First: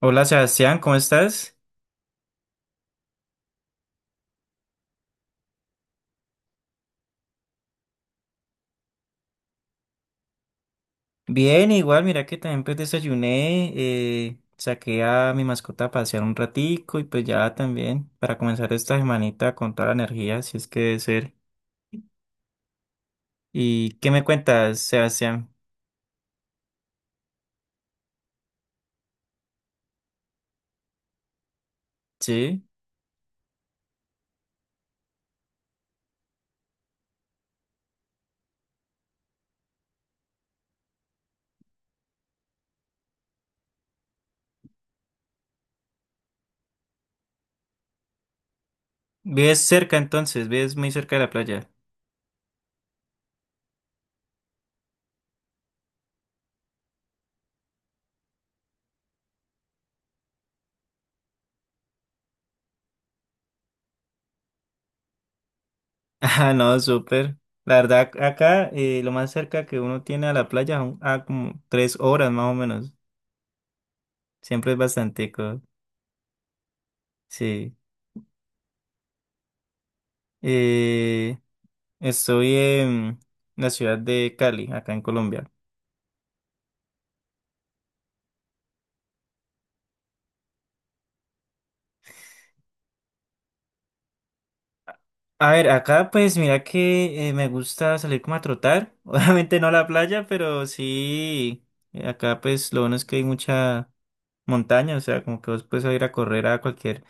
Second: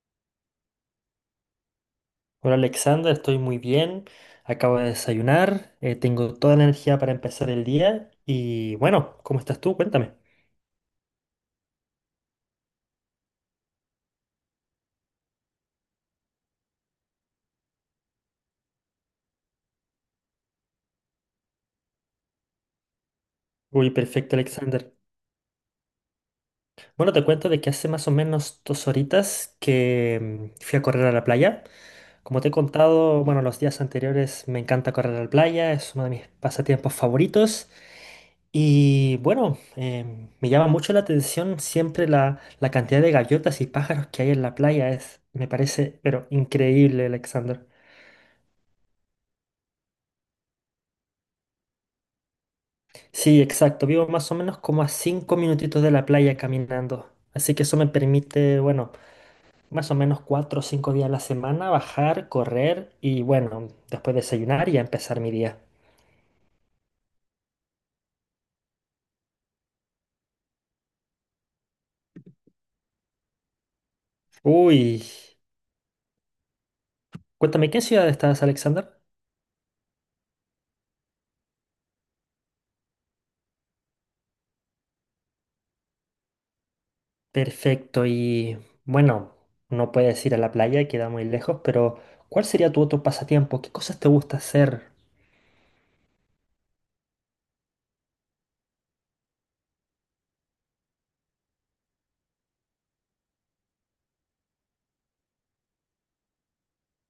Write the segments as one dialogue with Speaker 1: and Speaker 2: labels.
Speaker 1: Hola Sebastián, ¿cómo estás?
Speaker 2: Hola Alexandra, estoy muy bien. Acabo de desayunar, tengo toda la energía para empezar el día y bueno, ¿cómo estás tú? Cuéntame.
Speaker 1: Bien, igual, mira que también pues desayuné, saqué a mi mascota a pasear un ratico y pues ya también para comenzar esta semanita con toda la energía, si es que debe ser.
Speaker 2: Uy,
Speaker 1: ¿Y qué me
Speaker 2: perfecto
Speaker 1: cuentas,
Speaker 2: Alexander.
Speaker 1: Sebastián?
Speaker 2: Bueno, te cuento de que hace más o menos 2 horitas que fui a correr a la playa. Como te he
Speaker 1: ¿Sí?
Speaker 2: contado, bueno, los días anteriores me encanta correr a la playa, es uno de mis pasatiempos favoritos. Y bueno, me llama mucho la atención siempre la cantidad de gaviotas y pájaros que hay en la playa. Es, me parece, pero increíble, Alexander.
Speaker 1: ¿Vives cerca entonces? ¿Vives muy cerca de la playa?
Speaker 2: Sí, exacto. Vivo más o menos como a 5 minutitos de la playa caminando. Así que eso me permite, bueno, más o menos 4 o 5 días a la semana bajar, correr y, bueno, después desayunar y a empezar mi día.
Speaker 1: Ah, no, súper. La verdad, acá lo más cerca que uno tiene a la playa son a como tres horas más o menos. Siempre es
Speaker 2: Uy,
Speaker 1: bastante,
Speaker 2: cuéntame,
Speaker 1: sí.
Speaker 2: ¿qué ciudad estás, Alexander?
Speaker 1: Eh, Estoy en la ciudad de Cali, acá en Colombia.
Speaker 2: Perfecto. Y, bueno, no puedes ir a la playa, queda muy lejos, pero ¿cuál sería tu otro pasatiempo? ¿Qué cosas te gusta hacer?
Speaker 1: A ver, acá pues mira que me gusta salir como a trotar. Obviamente no a la playa, pero sí. Acá pues lo bueno es que hay mucha montaña, o sea, como que vos puedes ir a correr a cualquier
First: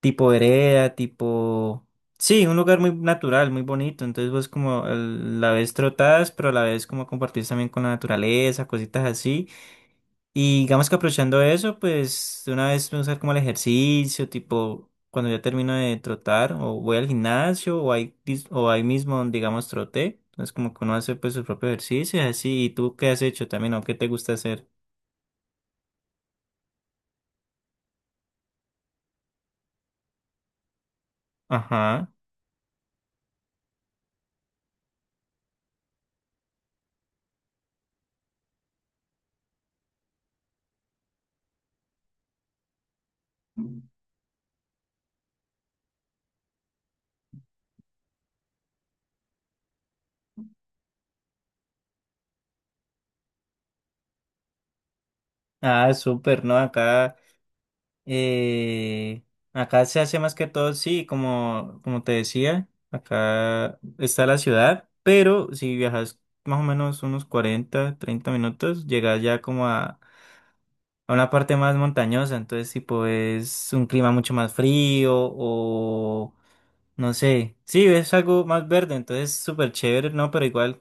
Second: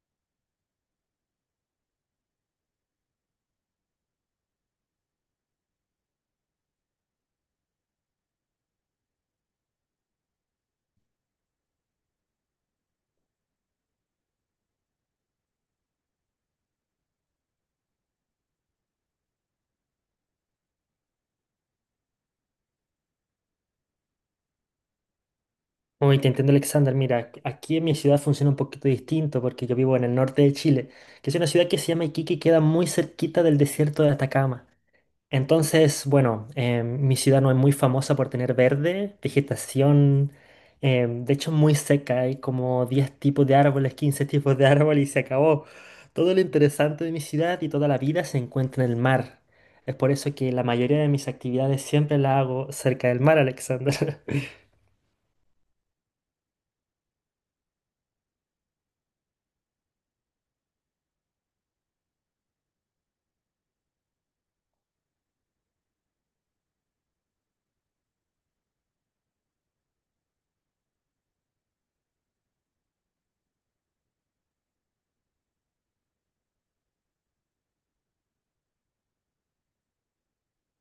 Speaker 1: tipo de vereda, tipo... Sí, un lugar muy natural, muy bonito. Entonces vos como a la vez trotás, pero a la vez como compartís también con la naturaleza, cositas así. Y digamos que aprovechando eso, pues de una vez me usar como el ejercicio, tipo cuando ya termino de trotar, o voy al gimnasio, o ahí, o ahí mismo, digamos, troté. Entonces como que uno hace pues su propio ejercicio y así. ¿Y tú qué has hecho también o qué te gusta hacer?
Speaker 2: Uy, te entiendo, Alexander. Mira, aquí en mi ciudad funciona un poquito distinto porque yo vivo en el norte de Chile, que es una ciudad que se llama
Speaker 1: Ajá.
Speaker 2: Iquique y queda muy cerquita del desierto de Atacama. Entonces, bueno, mi ciudad no es muy famosa por tener verde, vegetación, de hecho muy seca, hay como 10 tipos de árboles, 15 tipos de árboles y se acabó. Todo lo interesante de mi ciudad y toda la vida se encuentra en el mar. Es por eso que la mayoría de mis actividades siempre las hago cerca del mar, Alexander.
Speaker 1: Ah, súper, ¿no? Acá, eh, acá se hace más que todo, sí, como, como te decía, acá está la ciudad, pero si viajas más o menos unos 40 30 minutos, llegas ya como a una parte más montañosa, entonces tipo es un clima mucho más frío o no sé, sí, es algo más verde, entonces súper chévere, no, pero igual,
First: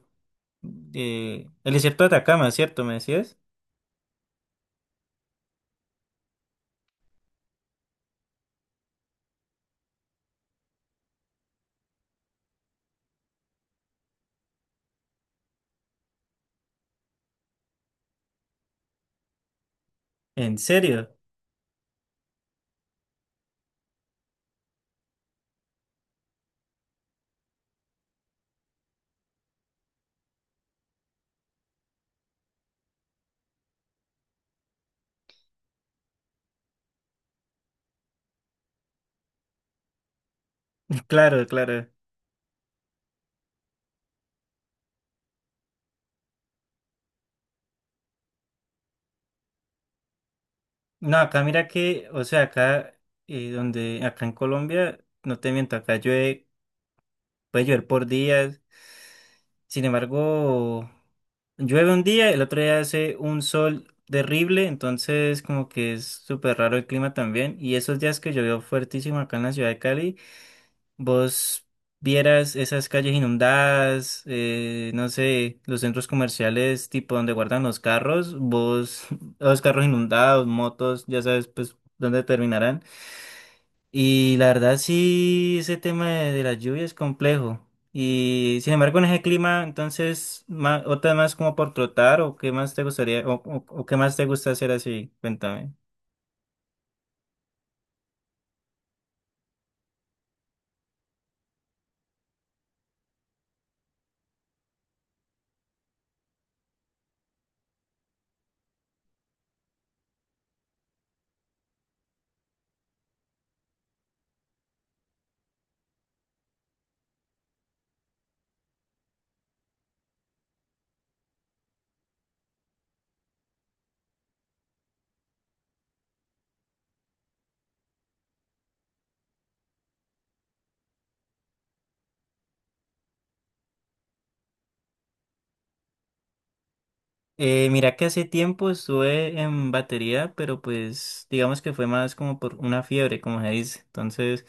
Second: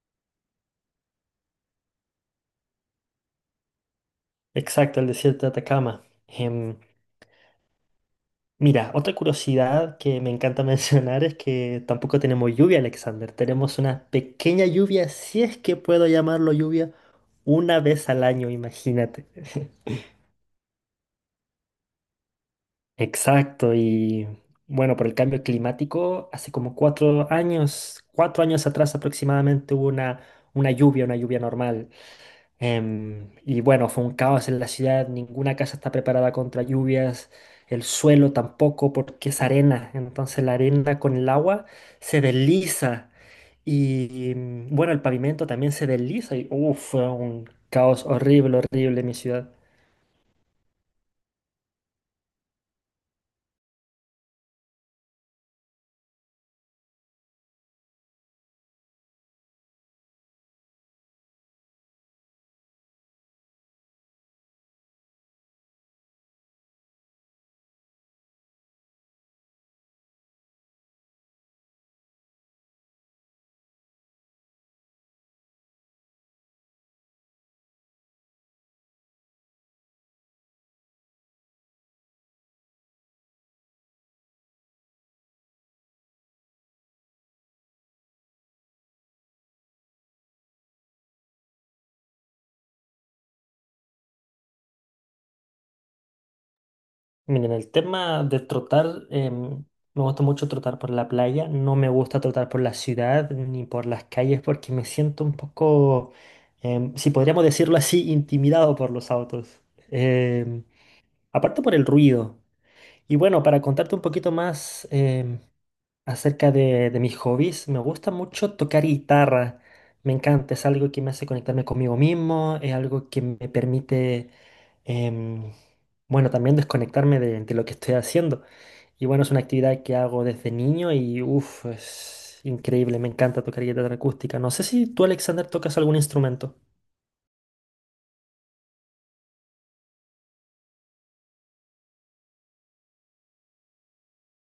Speaker 1: el desierto de Atacama, ¿cierto? ¿Me decías?
Speaker 2: Exacto, el desierto de Atacama. Mira, otra curiosidad que me encanta mencionar es que tampoco tenemos lluvia, Alexander. Tenemos una pequeña lluvia, si es que puedo llamarlo lluvia, una vez al año, imagínate.
Speaker 1: ¿En serio?
Speaker 2: Exacto, y bueno, por el cambio climático, hace como 4 años, 4 años atrás aproximadamente hubo una lluvia normal. Y bueno, fue un caos en la ciudad, ninguna casa está preparada contra lluvias, el suelo tampoco porque es arena, entonces la arena con el
Speaker 1: Claro,
Speaker 2: agua
Speaker 1: claro.
Speaker 2: se desliza y bueno, el pavimento también se desliza y uf, fue un caos horrible, horrible en mi ciudad.
Speaker 1: No, acá mira que, o sea, acá, donde, acá en Colombia, no te miento, acá llueve, puede llover por días. Sin embargo, llueve un día, el otro día hace un sol terrible, entonces como que es súper raro el clima también. Y esos días que llovió fuertísimo acá en la ciudad de Cali, vos vieras esas calles inundadas, no sé, los centros comerciales tipo donde guardan los carros, vos, los carros inundados, motos, ya sabes pues dónde terminarán. Y la verdad sí, ese tema de las lluvias es complejo. Y sin embargo, en ese clima, entonces, otra más como por trotar o qué más te gustaría o, o qué más te gusta hacer así, cuéntame.
Speaker 2: Miren, el tema de trotar, me gusta mucho trotar por la playa, no me gusta trotar por la ciudad ni por las calles porque me siento un poco, si podríamos decirlo así, intimidado por los autos. Em, Aparte por el ruido. Y bueno, para contarte un poquito más, acerca de mis hobbies, me gusta mucho tocar guitarra. Me encanta, es algo que me hace conectarme conmigo mismo, es algo que me permite, em, bueno, también desconectarme de lo que estoy haciendo. Y bueno, es una actividad que hago desde niño y uff, es increíble, me encanta tocar guitarra acústica. No sé si tú, Alexander, tocas algún instrumento.
Speaker 1: Mira que hace tiempo estuve en batería, pero pues digamos que fue más como por una fiebre, como se dice. Entonces,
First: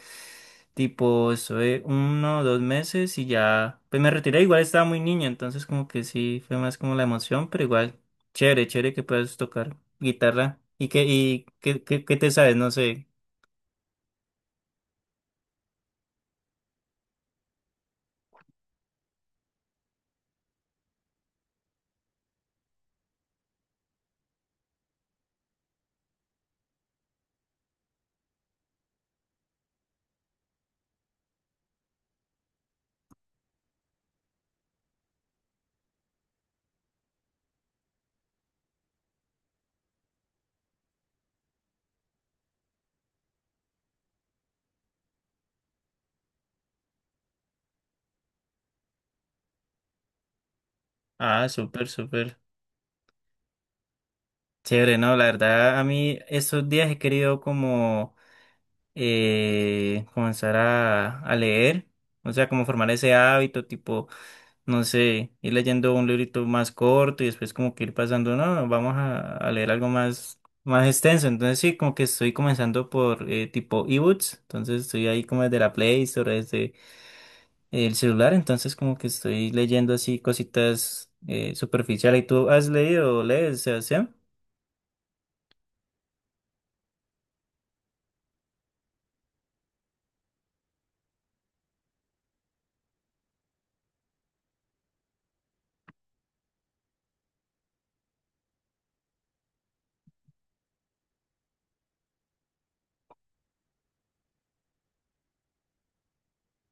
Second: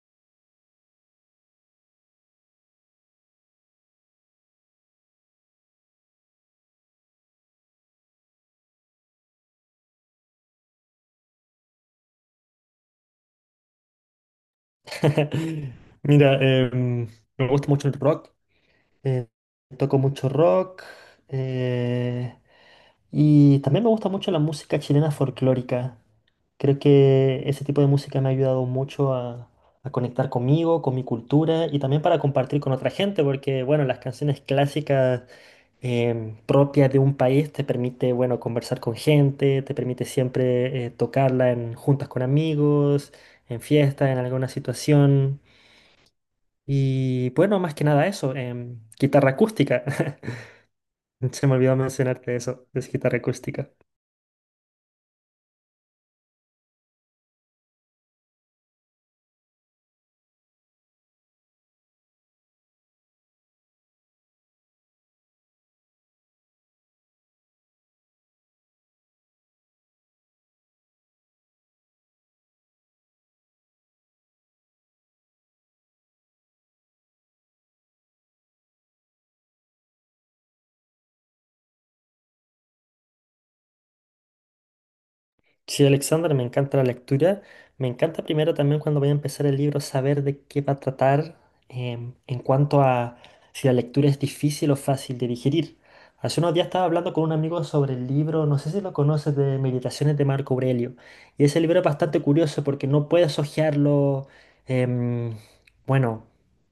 Speaker 1: tipo, estuve uno o dos meses y ya, pues me retiré. Igual estaba muy niño, entonces como que sí, fue más como la emoción, pero igual, chévere, chévere que puedas tocar guitarra. ¿Y qué, qué te sabes? No sé.
Speaker 2: Mira, me gusta mucho el rock, eh, toco mucho rock. eh, Y también me gusta mucho la música chilena folclórica. Creo que ese tipo de música me ha ayudado mucho a conectar conmigo, con mi cultura y también para compartir con otra gente, porque bueno, las canciones clásicas propias de un país te permite, bueno, conversar con gente, te permite siempre tocarla en juntas con amigos, en fiestas, en alguna situación. Y bueno, más que nada eso, guitarra acústica. Se
Speaker 1: Ah,
Speaker 2: me olvidó
Speaker 1: súper, súper.
Speaker 2: mencionarte eso, es guitarra acústica.
Speaker 1: Chévere, no, la verdad, a mí estos días he querido como... comenzar a leer, o sea, como formar ese hábito, tipo, no sé, ir leyendo un librito más corto y después como que ir pasando, no, vamos a leer algo más, más extenso, entonces sí, como que estoy comenzando por tipo ebooks, entonces estoy ahí como desde la Play Store, desde el celular, entonces como que estoy leyendo así cositas superficiales. ¿Y tú has leído o lees, Sebastián?
Speaker 2: Sí, Alexander, me encanta la lectura. Me encanta primero también cuando voy a empezar el libro saber de qué va a tratar en cuanto a si la lectura es difícil o fácil de digerir. Hace unos días estaba hablando con un amigo sobre el libro, no sé si lo conoces, de Meditaciones de Marco Aurelio. Y ese libro es bastante curioso porque no puedes hojearlo, em, bueno,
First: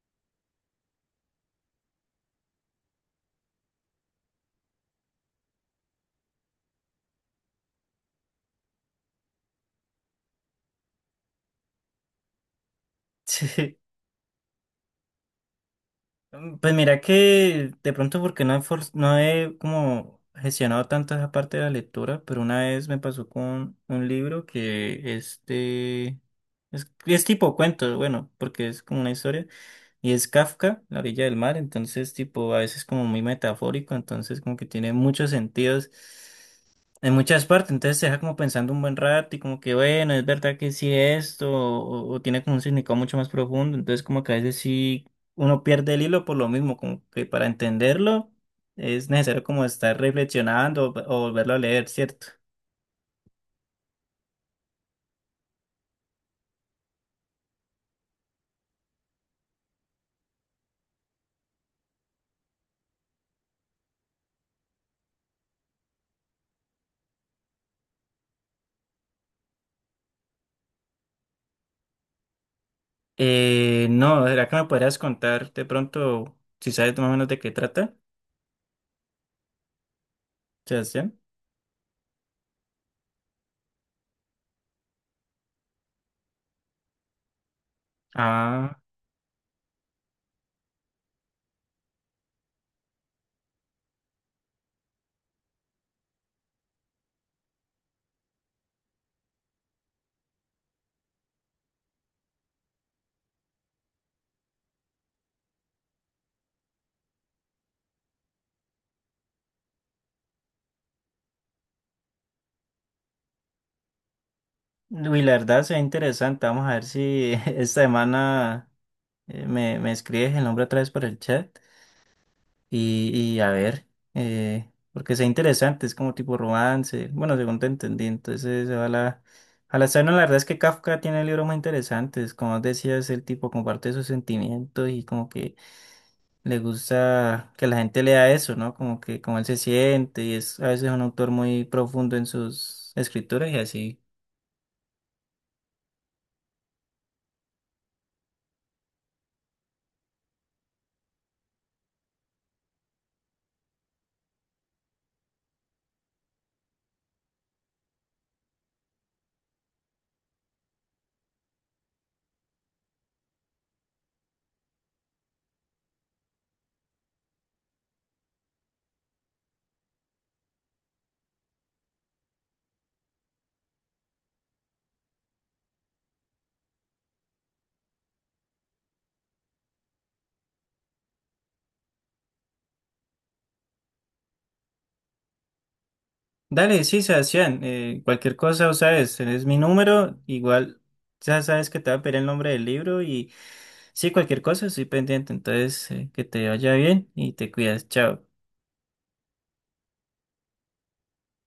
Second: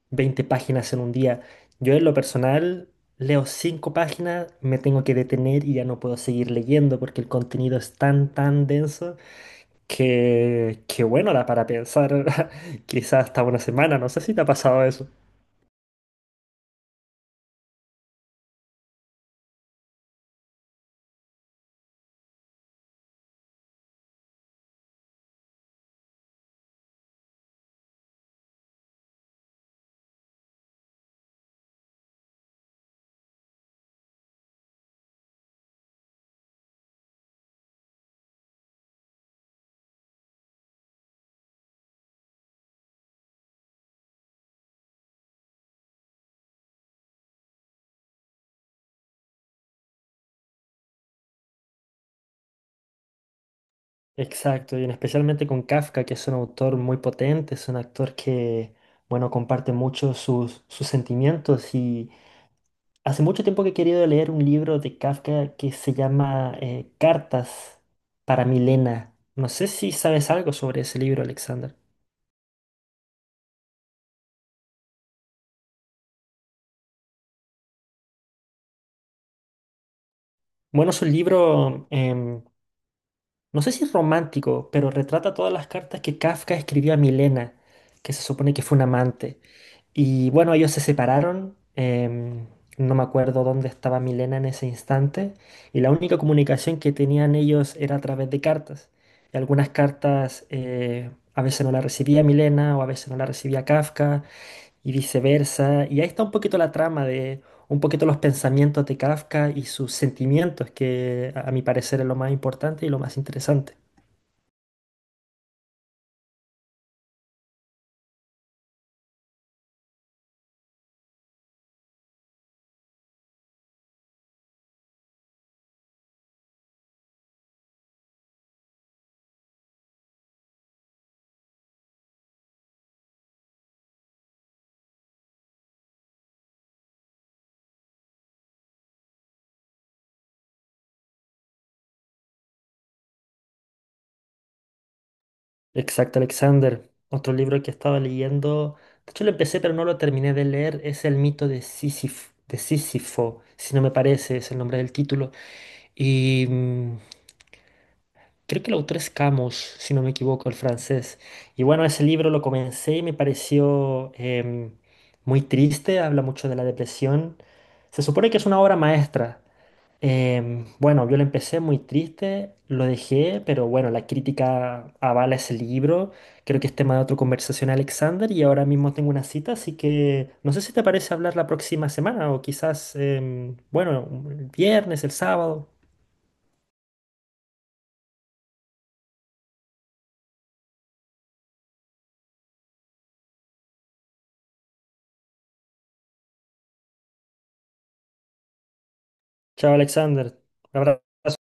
Speaker 2: 20 páginas en un día. Yo en lo personal leo cinco páginas, me tengo que detener y ya no puedo seguir leyendo porque el contenido es tan, tan denso que bueno, da para pensar quizás hasta una semana, no sé si te ha pasado eso.
Speaker 1: Mm, pues mira que de pronto porque no he, no he como gestionado tanto esa parte de la lectura, pero una vez me pasó con un libro que este es, es tipo cuento, bueno, porque es como una historia, y es Kafka, La orilla del mar, entonces tipo a veces como muy metafórico, entonces como que tiene muchos sentidos en muchas partes, entonces te deja como pensando un buen rato y como que bueno, es verdad que sí esto, o tiene como un significado mucho más profundo, entonces como que a veces sí uno pierde el hilo por lo mismo, como que para entenderlo es necesario como estar reflexionando o volverlo a leer, ¿cierto?
Speaker 2: Exacto, y en especialmente con Kafka, que es un autor muy potente, es un actor que, bueno, comparte mucho sus, sus sentimientos y hace mucho tiempo que he querido leer un libro de Kafka que se llama Cartas para Milena. No sé si sabes algo sobre ese libro, Alexander.
Speaker 1: No, ¿será que me podrías contar de pronto si sabes más o menos de qué trata,
Speaker 2: Bueno, es un
Speaker 1: Sebastián?
Speaker 2: libro, no sé si es romántico, pero retrata todas las cartas que Kafka escribió a Milena, que se supone que fue
Speaker 1: Ah,
Speaker 2: un amante. Y bueno, ellos se separaron. No me acuerdo dónde estaba Milena en ese instante. Y la única comunicación que tenían ellos era a través de cartas. Y algunas cartas a veces no la recibía Milena o a veces no la recibía Kafka y viceversa. Y ahí está un poquito la trama de un poquito los pensamientos de Kafka y sus sentimientos, que a mi parecer es lo más importante y lo más interesante.
Speaker 1: uy, la verdad se ve interesante. Vamos a ver si esta semana me, me escribes el nombre otra vez por el chat. Y, y a ver, porque sea interesante, es como tipo romance, bueno, según te entendí, entonces a la escena la verdad es que Kafka tiene libros muy interesantes, como decías, el tipo comparte sus sentimientos y como que le gusta que la gente lea eso, ¿no? Como que como él se siente y es a veces un autor muy profundo en sus escrituras y así.
Speaker 2: Exacto, Alexander. Otro libro que estaba leyendo, de hecho lo empecé pero no lo terminé de leer, es El mito de Sísifo, si no me parece, es el nombre del título. Y creo que el autor es Camus, si no me equivoco, el francés. Y bueno, ese libro lo comencé y me pareció muy triste, habla mucho de la depresión. Se supone que es una obra maestra. Bueno, yo lo empecé muy triste, lo dejé, pero bueno, la crítica avala ese libro. Creo que es tema de otra conversación, Alexander, y ahora mismo tengo una cita, así que no sé si te parece hablar la próxima semana o quizás, bueno, el viernes, el sábado.
Speaker 1: Dale, sí, Sebastián, cualquier cosa, o sabes, tenés mi número, igual ya sabes que te va a pedir el nombre del libro y sí, cualquier cosa, estoy pendiente, entonces que te vaya bien y te cuidas, chao.
Speaker 2: Chao, Alexander. Un abrazo.